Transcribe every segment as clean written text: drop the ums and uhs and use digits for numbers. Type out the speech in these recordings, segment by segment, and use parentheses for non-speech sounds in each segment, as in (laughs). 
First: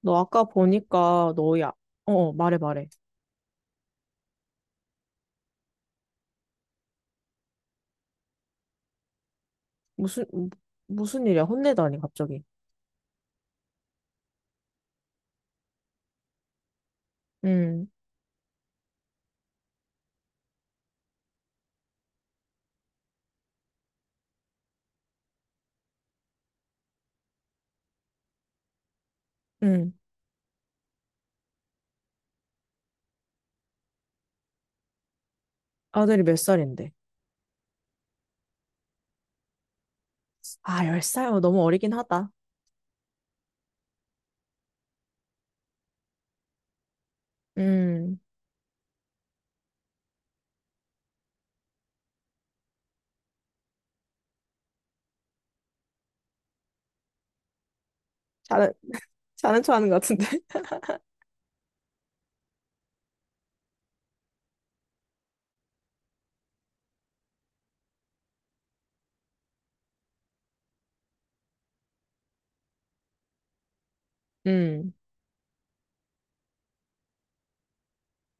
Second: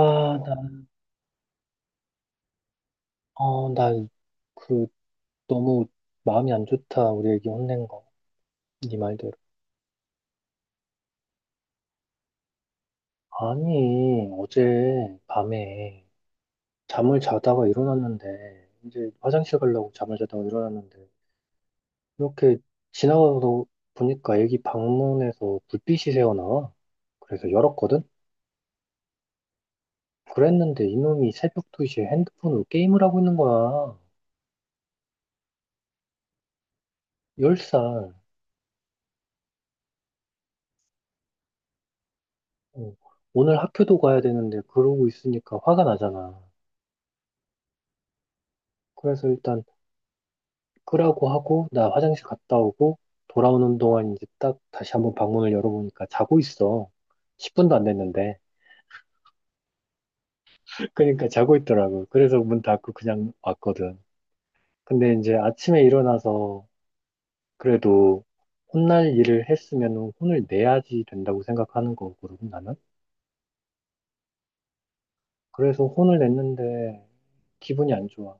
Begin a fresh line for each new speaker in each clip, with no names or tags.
너 아까
나,
보니까 너야. 어, 어, 말해, 말해.
어, 나, 그, 너무 마음이 안 좋다. 우리 애기 혼낸 거. 네 말대로.
무슨, 무- 무슨 일이야? 혼내다니, 갑자기.
아니, 어제 밤에 잠을 자다가
음,
일어났는데, 이제 화장실 가려고 잠을 자다가 일어났는데, 이렇게 지나가서 보니까 애기 방문에서 불빛이 새어나와. 그래서 열었거든?
음.
그랬는데 이놈이 새벽 2시에 핸드폰으로 게임을 하고 있는 거야.
아들이 몇 살인데?
10살.
아, 10살? 어, 너무 어리긴 하다.
오늘 학교도 가야 되는데 그러고 있으니까 화가 나잖아.
음,
그래서 일단 끄라고 하고 나 화장실 갔다 오고 돌아오는 동안 이제 딱 다시 한번 방문을 열어보니까 자고 있어. 10분도 안 됐는데.
자는, 자는 척 하는 것 같은데. (laughs)
(laughs) 그러니까 자고 있더라고. 그래서 문 닫고 그냥 왔거든. 근데 이제 아침에 일어나서 그래도 혼날 일을 했으면 혼을 내야지 된다고 생각하는 거거든, 나는.
음.
그래서 혼을 냈는데 기분이 안 좋아.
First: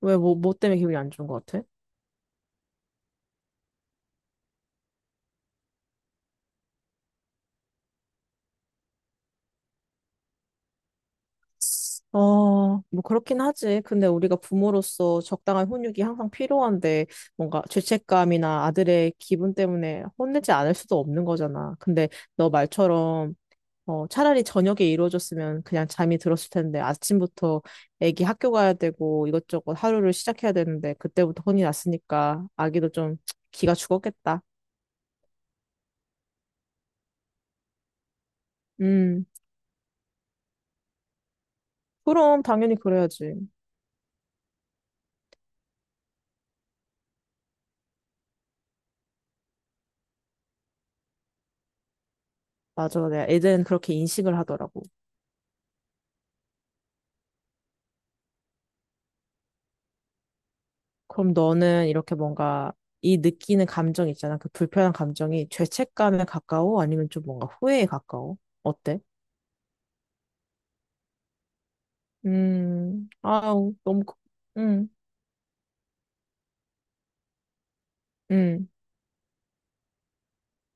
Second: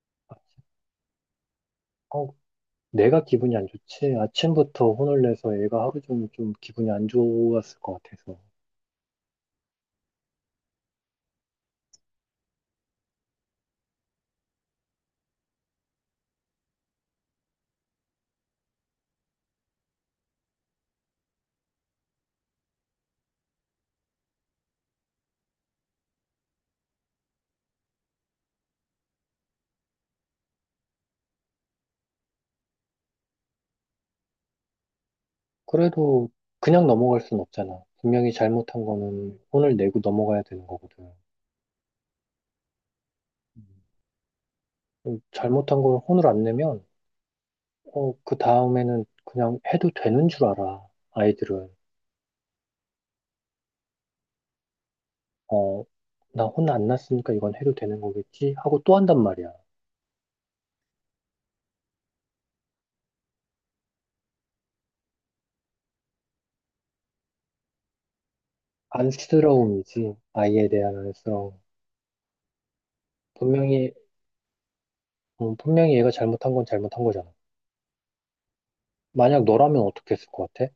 왜,
아,
뭐 때문에 기분이 안 좋은 것 같아?
어, 내가 기분이 안 좋지? 아침부터 혼을 내서 얘가 하루 종일 좀 기분이 안 좋았을 것 같아서.
어, 뭐 그렇긴 하지. 근데 우리가 부모로서 적당한 훈육이 항상 필요한데 뭔가 죄책감이나 아들의 기분 때문에 혼내지 않을 수도 없는 거잖아. 근데 너 말처럼 어, 차라리 저녁에 이루어졌으면 그냥 잠이 들었을 텐데 아침부터 애기 학교 가야 되고 이것저것 하루를 시작해야 되는데 그때부터 혼이 났으니까 아기도 좀 기가 죽었겠다.
그래도 그냥 넘어갈 순 없잖아. 분명히 잘못한
음,
거는 혼을 내고 넘어가야 되는 거거든.
그럼 당연히 그래야지.
음. 잘못한 걸 혼을 안 내면, 그 다음에는 그냥 해도 되는 줄 알아, 아이들은.
맞아. 내가 애들은 그렇게 인식을 하더라고.
어, 나 혼 안 났으니까 이건 해도 되는 거겠지? 하고 또 한단 말이야.
그럼 너는 이렇게 뭔가 이 느끼는 감정 있잖아. 그 불편한 감정이 죄책감에 가까워? 아니면 좀 뭔가 후회에 가까워? 어때?
안쓰러움이지, 아이에 대한 안쓰러움.
아우,
분명히,
너무. 음,
분명히 얘가 잘못한 건 잘못한 거잖아.
음.
만약 너라면 어떻게 했을 것 같아?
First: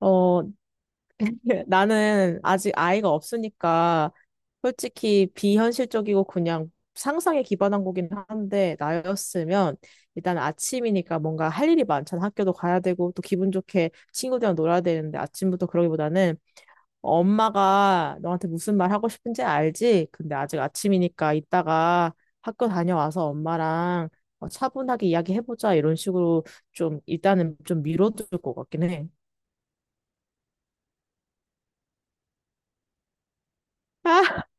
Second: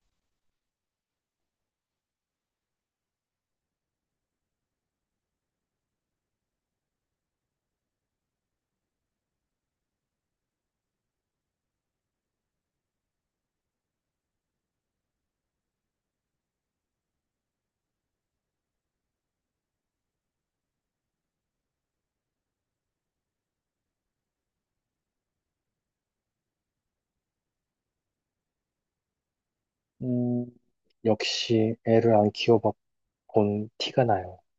어, (laughs) 예, 나는 아직 아이가 없으니까 솔직히 비현실적이고 그냥 상상에 기반한 거긴 한데 나였으면 일단 아침이니까 뭔가 할 일이 많잖아. 학교도 가야 되고 또 기분 좋게 친구들이랑 놀아야 되는데 아침부터 그러기보다는 엄마가 너한테 무슨 말 하고 싶은지 알지? 근데 아직 아침이니까 이따가 학교 다녀와서 엄마랑 어, 차분하게 이야기해보자 이런 식으로 좀 일단은 좀 밀어둘 것 같긴 해.
음, 역시 애를 안 키워봐 본 티가 나요.
(laughs)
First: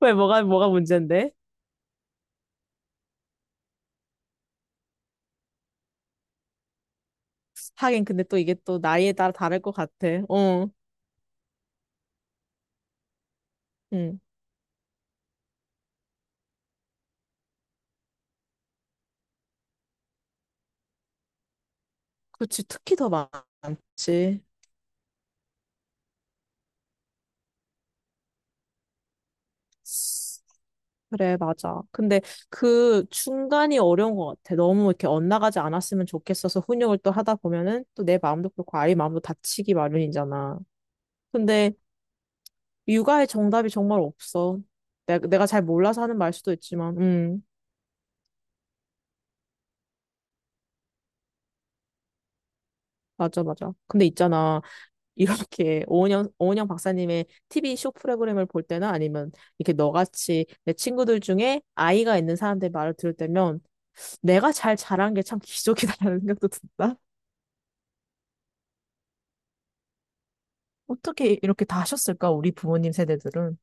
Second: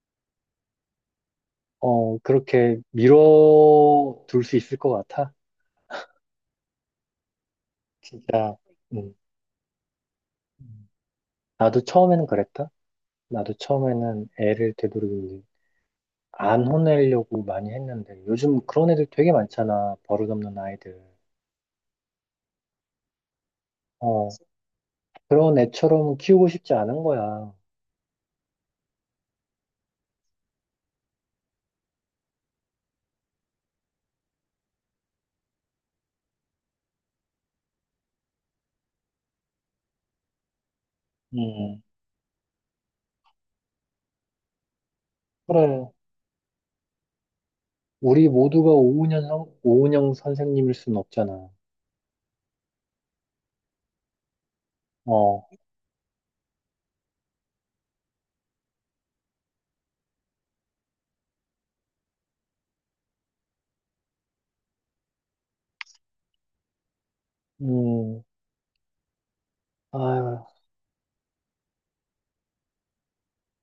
왜 뭐가 문제인데?
그렇게 밀어둘 수 있을 것 같아.
하긴 근데 또 이게
진짜,
또 나이에
음.
따라 다를 것 같아. 어,
나도 처음에는 그랬다. 나도
응.
처음에는 애를 되도록이면 안 혼내려고 많이 했는데, 요즘 그런 애들 되게 많잖아. 버릇없는 아이들.
그렇지. 특히 더
어,
많지.
그런 애처럼 키우고 싶지 않은 거야.
그래, 맞아. 근데 그 중간이 어려운 것 같아. 너무 이렇게 엇나가지 않았으면 좋겠어서 훈육을 또 하다 보면은 또 내 마음도 그렇고 아이 마음도 다치기 마련이잖아. 근데
음,
육아의 정답이 정말 없어. 내가 잘
그래.
몰라서 하는 말 수도 있지만,
우리 모두가 오은영 선생님일 순 없잖아.
맞아, 맞아. 근데 있잖아.
어,
이렇게 오은영 박사님의 TV 쇼 프로그램을 볼 때나 아니면 이렇게 너같이 내 친구들 중에 아이가 있는 사람들 말을 들을 때면 내가 잘 자란 게 참 기적이다라는 생각도 든다.
음, 아,
어떻게 이렇게 다 하셨을까, 우리 부모님 세대들은.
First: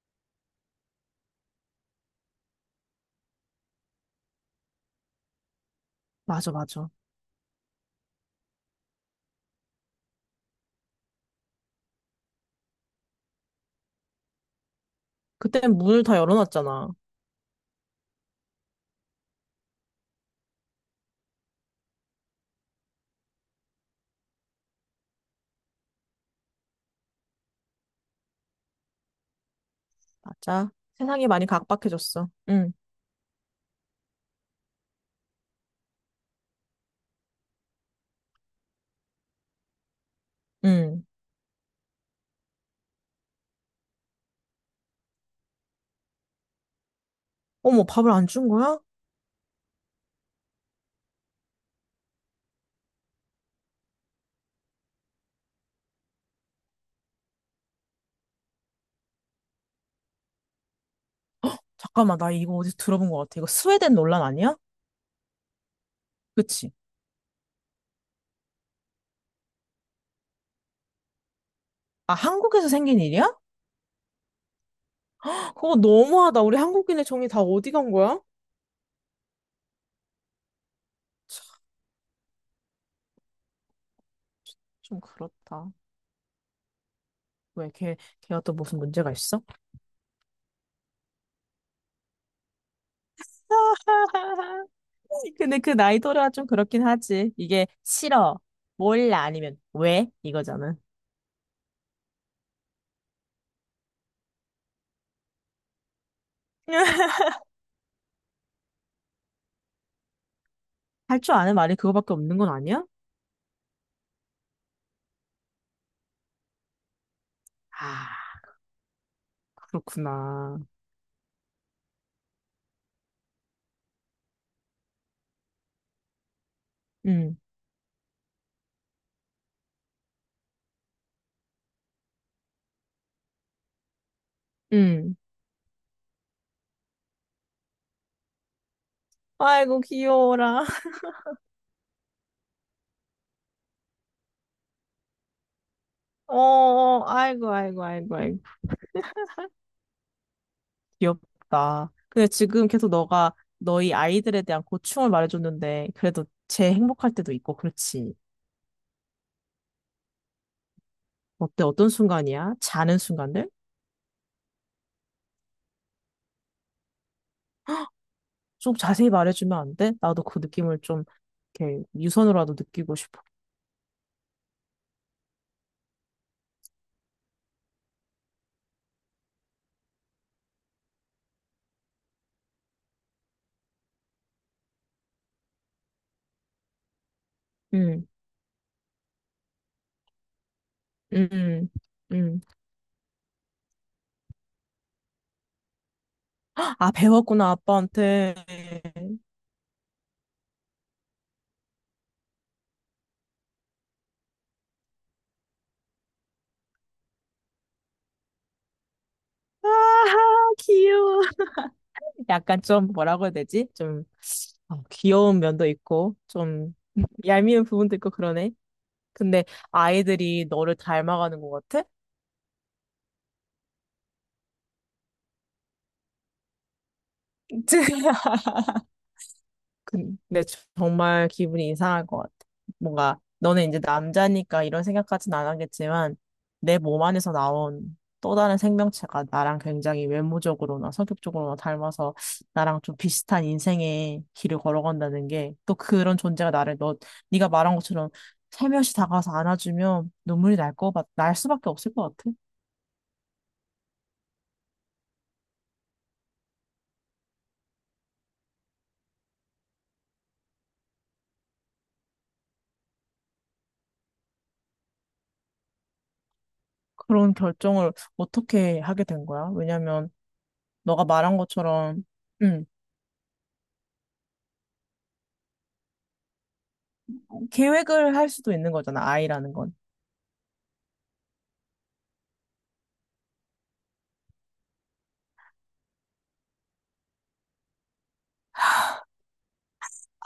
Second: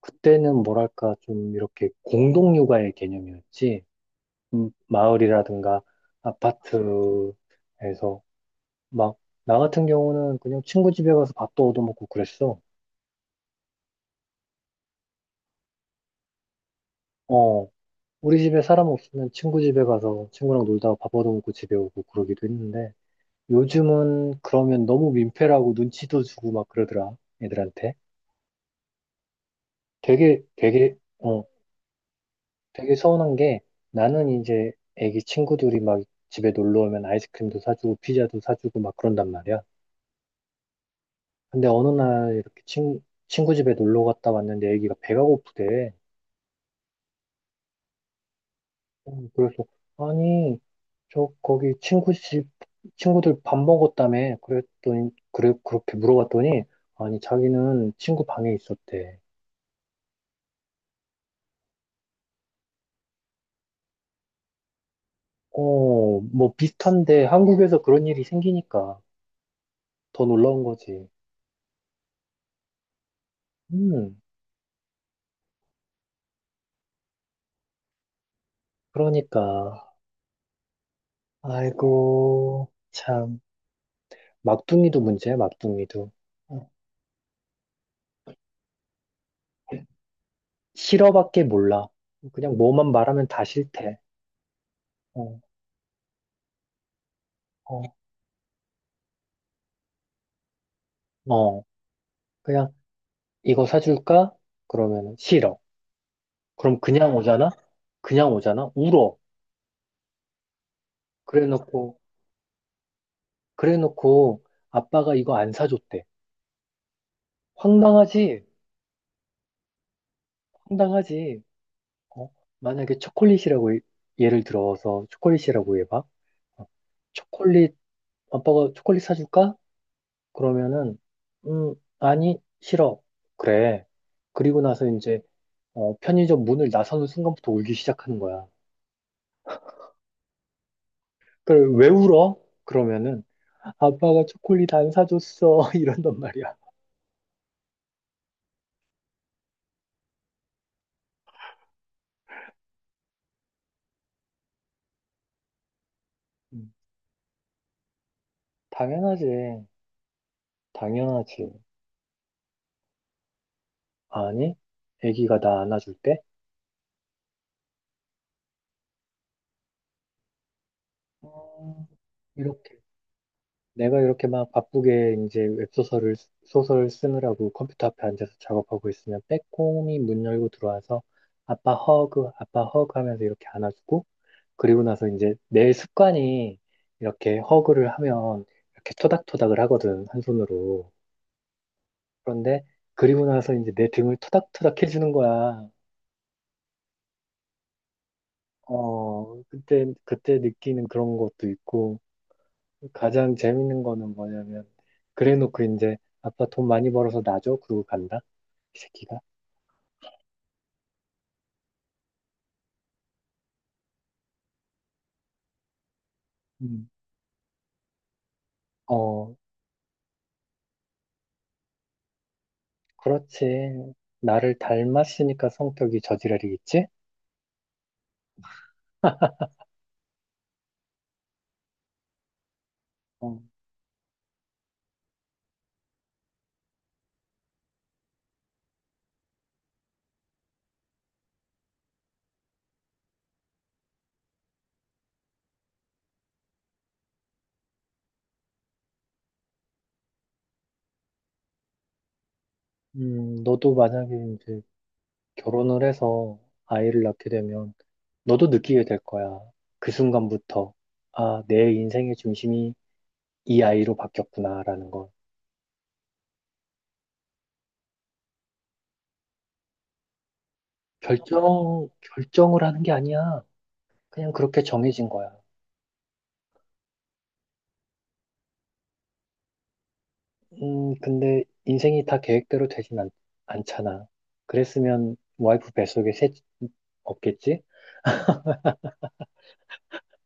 그때는 뭐랄까, 좀 이렇게 공동육아의 개념이었지. 마을이라든가
맞아, 맞아.
아파트에서 막 나 같은 경우는 그냥 친구 집에 가서 밥도 얻어먹고 그랬어.
그때는 문을 다 열어놨잖아.
어, 우리 집에 사람 없으면 친구 집에 가서 친구랑 놀다가 밥 얻어먹고 집에 오고 그러기도 했는데 요즘은 그러면 너무 민폐라고 눈치도 주고 막 그러더라, 애들한테. 되게
맞아.
되게
세상이
어,
많이 각박해졌어. 응,
되게 서운한 게 나는 이제 애기 친구들이 막 집에 놀러 오면 아이스크림도 사주고 피자도 사주고 막 그런단 말이야.
응.
근데 어느 날 이렇게 친구 집에 놀러 갔다 왔는데 애기가 배가 고프대.
어머, 밥을 안 준 거야?
그래서, 아니, 저, 거기 친구 집, 친구들 밥 먹었다며. 그렇게 물어봤더니, 아니, 자기는 친구 방에 있었대.
잠깐만, 나 이거 어디서 들어본 것 같아. 이거 스웨덴 논란 아니야?
뭐
그치?
비슷한데 한국에서 그런 일이 생기니까 더 놀라운 거지.
아, 한국에서 생긴 일이야?
음,
그거 너무하다. 우리 한국인의 정이 다 어디 간 거야?
그러니까. 아이고, 참. 막둥이도
좀
문제야,
그렇다.
막둥이도. 어,
왜 걔가 또 무슨 문제가 있어?
싫어밖에 몰라. 그냥 뭐만 말하면 다 싫대.
(laughs)
어,
근데 그 나이 또래가 좀 그렇긴 하지. 이게
어,
싫어, 몰라, 아니면 왜? 이거잖아.
어. 그냥 이거 사줄까? 그러면 싫어. 그럼 그냥
(laughs)
오잖아? 그냥 오잖아? 울어.
할 줄
그래
아는 말이
놓고,
그거밖에 없는 건 아니야?
그래 놓고 아빠가 이거 안 사줬대.
아,
황당하지?
그렇구나.
황당하지? 어? 만약에 초콜릿이라고 예를 들어서 초콜릿이라고 해봐. 어,
응,
초콜릿, 아빠가 초콜릿 사줄까? 그러면은, 아니, 싫어. 그래. 그리고 나서
응.
이제, 편의점 문을 나서는 순간부터 울기 시작하는 거야.
아이고, 귀여워라. (laughs)
그걸 왜 울어? 그러면은 아빠가 초콜릿 안 사줬어 (laughs) 이런단
어,
말이야.
어, 아이고, 아이고, 아이고, 아이고. 귀엽다. 근데 지금 계속 너가 너희 아이들에 대한 고충을 말해줬는데, 그래도
음,
제 행복할 때도 있고, 그렇지.
당연하지, 당연하지.
어때? 어떤 순간이야? 자는 순간들?
아니, 아기가 나 안아줄 때
좀 자세히 말해주면 안 돼? 나도 그 느낌을 좀 이렇게
어,
유선으로라도
이렇게
느끼고 싶어.
내가 이렇게 막 바쁘게 이제 웹소설을 소설을 쓰느라고 컴퓨터 앞에 앉아서 작업하고 있으면 빼꼼히 문 열고 들어와서 아빠 허그, 아빠 허그 하면서 이렇게 안아주고 그리고 나서 이제 내 습관이 이렇게 허그를
응,
하면 이렇게 토닥토닥을 하거든 한 손으로.
응, 응. 응.
그런데 그리고 나서 이제 내 등을 토닥토닥 해주는 거야.
아, 배웠구나, 아빠한테.
그때, 그때 느끼는 그런 것도 있고, 가장 재밌는 거는 뭐냐면, 그래 놓고 이제, 아빠 돈 많이 벌어서 나 줘? 그러고 간다? 이 새끼가.
아하, 귀여워. 약간 좀 뭐라고 해야 되지? 좀 어, 귀여운 면도 있고, 좀
음.
(laughs) 얄미운 부분도 있고 그러네.
어,
근데 아이들이 너를 닮아가는 것 같아?
그렇지. 나를 닮았으니까 성격이 저지랄이겠지?
(laughs) 근데 정말 기분이 이상할 것 같아. 뭔가
어.
너는 이제 남자니까 이런 생각까지는 안 하겠지만 내 몸 안에서 나온 또 다른 생명체가 나랑 굉장히 외모적으로나 성격적으로나 닮아서 나랑 좀 비슷한 인생의 길을 걸어간다는 게 또 그런 존재가 나를 너 네가 말한 것처럼 살며시 다가와서 안아주면 눈물이 날 거 같, 날 수밖에 없을 것 같아.
너도 만약에 이제 결혼을 해서 아이를 낳게 되면, 너도 느끼게 될 거야. 그 순간부터. 아, 내 인생의 중심이 이 아이로 바뀌었구나라는 걸.
그런 결정을 어떻게 하게 된 거야? 왜냐면 너가 말한
결정,
것처럼
결정을
음,
하는 게 아니야. 그냥 그렇게 정해진 거야.
계획을 할 수도 있는 거잖아, 아이라는 건.
근데 인생이 다 계획대로 되진 않잖아. 그랬으면 와이프 뱃속에 없겠지?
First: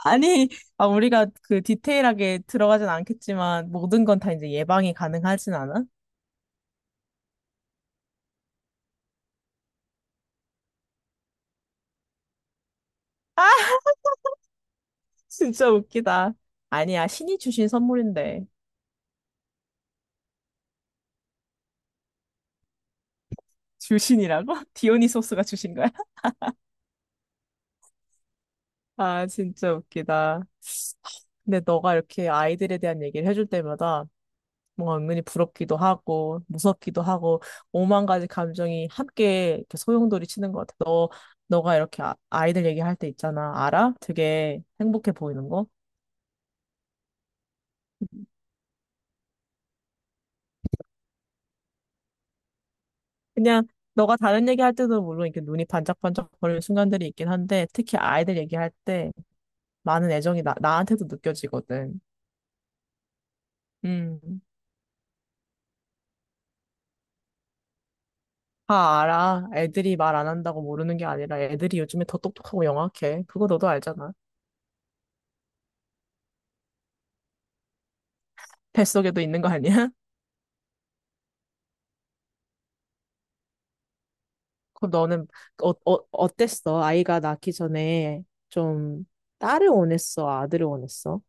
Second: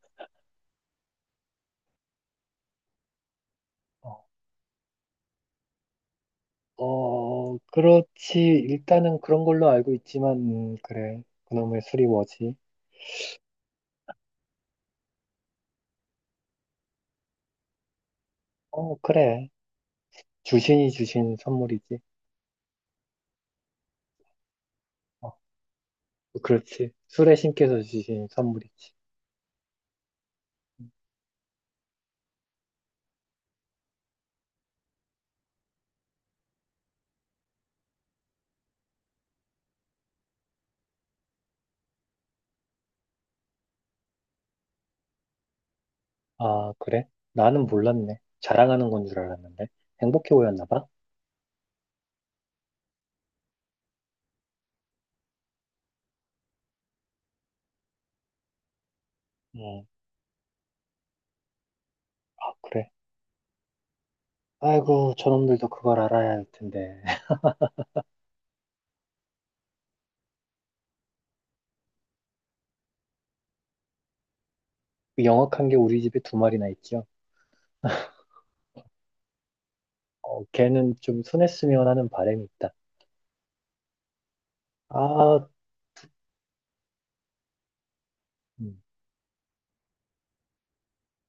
아니, 아, 우리가 그 디테일하게 들어가진 않겠지만, 모든 건
어,
다 이제 예방이 가능하진 않아?
어, 그렇지. 일단은 그런 걸로 알고 있지만, 그래. 그놈의 술이 뭐지?
아, (laughs) 진짜 웃기다. 아니야, 신이 주신 선물인데.
그래. 주신이 주신 선물이지.
주신이라고? (laughs)
어,
디오니소스가 주신 거야? (laughs)
그렇지. 술에 신께서 주신 선물이지.
아, 진짜 웃기다. 근데 너가 이렇게 아이들에 대한 얘기를 해줄 때마다 뭔가 은근히 부럽기도 하고 무섭기도 하고 오만 가지 감정이 함께 이렇게 소용돌이 치는 것 같아. 너 너가 이렇게 아이들 얘기할 때 있잖아. 알아? 되게 행복해 보이는 거.
아, 그래? 나는 몰랐네. 자랑하는 건 줄 알았는데. 행복해 보였나 봐?
그냥 너가 다른 얘기할 때도 물론 이렇게 눈이 반짝반짝 거리는 순간들이 있긴 한데 특히 아이들 얘기할 때
응.
많은 애정이 나한테도 느껴지거든.
아, 그래.
음.
아이고, 저놈들도 그걸 알아야 할 텐데. (laughs)
다 알아. 애들이 말 안 한다고 모르는 게 아니라 애들이 요즘에 더 똑똑하고 영악해. 그거 너도 알잖아.
그 영악한 게 우리 집에 두 마리나 있죠.
뱃속에도 있는 거 아니야?
걔는 좀 순했으면 하는 바람이 있다.
그럼 너는
아,
어땠어? 아이가 낳기 전에
음,
좀 딸을 원했어? 아들을 원했어?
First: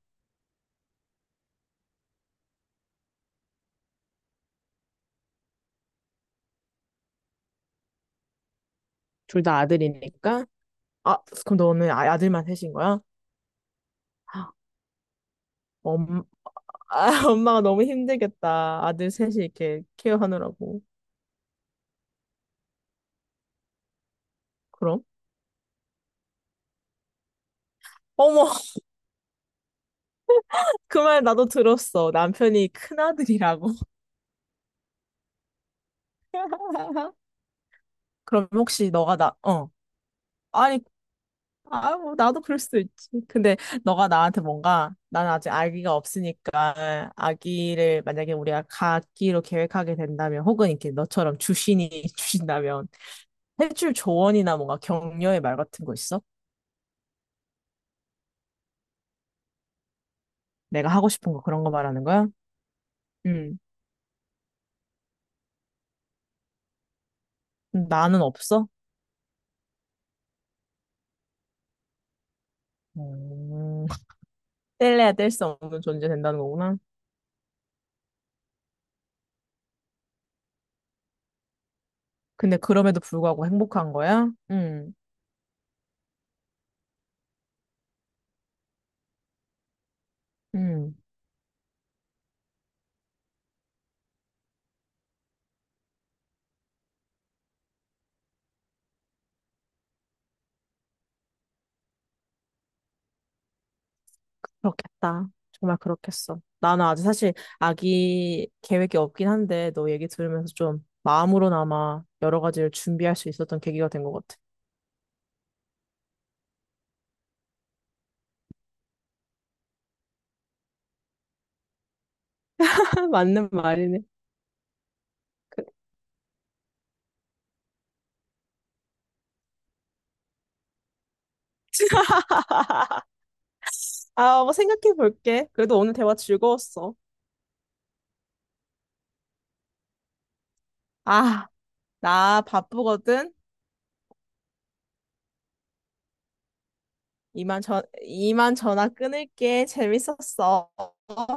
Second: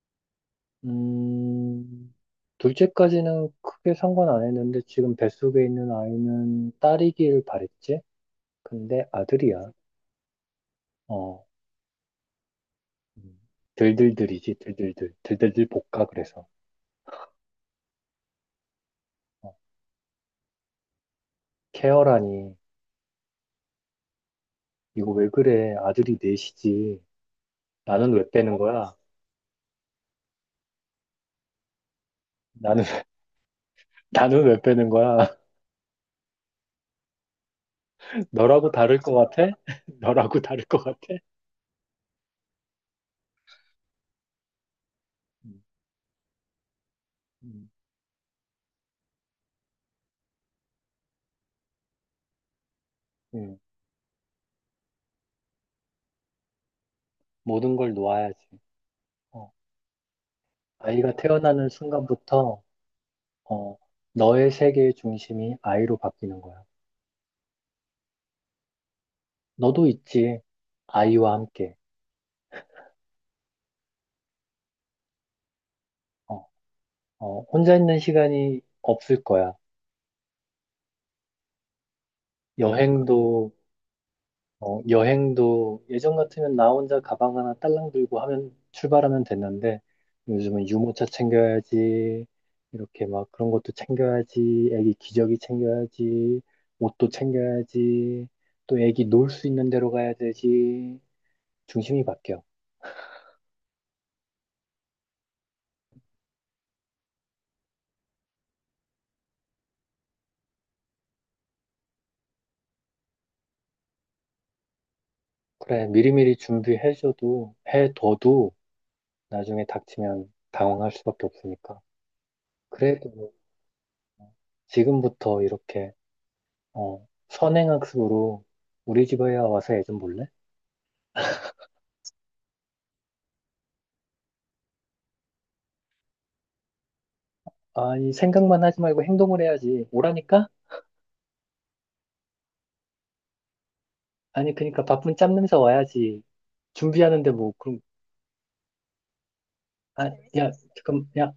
음, 둘째까지는 크게 상관 안 했는데 지금 뱃속에 있는 아이는 딸이길 바랬지? 근데
둘 다
아들이야.
아들이니까? 아,
어,
그럼 너는 아들만 셋인 거야?
음. 들들들이지, 들들들. 들들들 볶아,
엄,
그래서.
아, (laughs) 엄마가 너무 힘들겠다. 아들 셋이
어,
이렇게 케어하느라고.
케어라니.
그럼?
이거 왜 그래? 아들이 넷이지. 나는 왜
어머, (laughs)
빼는 거야?
그 말 나도 들었어. 남편이
나는, (laughs)
큰아들이라고.
나는 왜 빼는 거야?
(laughs)
(laughs)
그럼
너라고
혹시
다를 것
너가 나,
같아?
어.
(laughs) 너라고 다를 것
아니,
같아?
아, 뭐, 나도 그럴 수도 있지. 근데 너가 나한테 뭔가, 난 아직
음,
아기가 없으니까,
음,
아기를 만약에 우리가 갖기로 계획하게 된다면, 혹은 이렇게 너처럼 주신이 (laughs) 주신다면,
음.
해줄 조언이나 뭔가 격려의 말 같은 거 있어?
모든 걸 놓아야지. 어,
내가 하고
아이가
싶은 거 그런
태어나는
거 말하는 거야?
순간부터,
음.
어, 너의 세계의 중심이 아이로 바뀌는 거야.
나는 없어?
너도 있지. 아이와 함께.
음. 뗄래야 뗄 수 없는 존재 된다는
어,
거구나.
혼자 있는 시간이 없을 거야.
근데 그럼에도 불구하고
여행도
행복한 거야?
어,
음.
여행도 예전 같으면 나 혼자 가방 하나 딸랑 들고 하면 출발하면 됐는데 요즘은
음.
유모차 챙겨야지 이렇게 막 그런 것도 챙겨야지 애기 기저귀 챙겨야지 옷도 챙겨야지 또 애기 놀 수 있는 데로 가야 되지 중심이 바뀌어.
그렇겠다. 정말 그렇겠어. 나는 아직 사실 아기 계획이 없긴 한데 너 얘기 들으면서 좀 마음으로나마 여러 가지를 준비할 수 있었던 계기가 된 것 같아.
그래 미리미리 준비해줘도 해둬도 나중에 닥치면 당황할 수밖에 없으니까.
(laughs)
그래도
맞는 말이네.
지금부터
그-
이렇게 선행학습으로 우리 집에 와서 애 좀 볼래?
(laughs) 아, 뭐 생각해 볼게. 그래도 오늘 대화 즐거웠어.
아니, 생각만 하지 말고 행동을 해야지. 오라니까?
아, 나 바쁘거든.
아니, 그니까 바쁜 짬 냄새 와야지. 준비하는데 뭐,
이만
그럼,
전, 이만 전화 끊을게.
아, 야,
재밌었어.
잠깐, 야,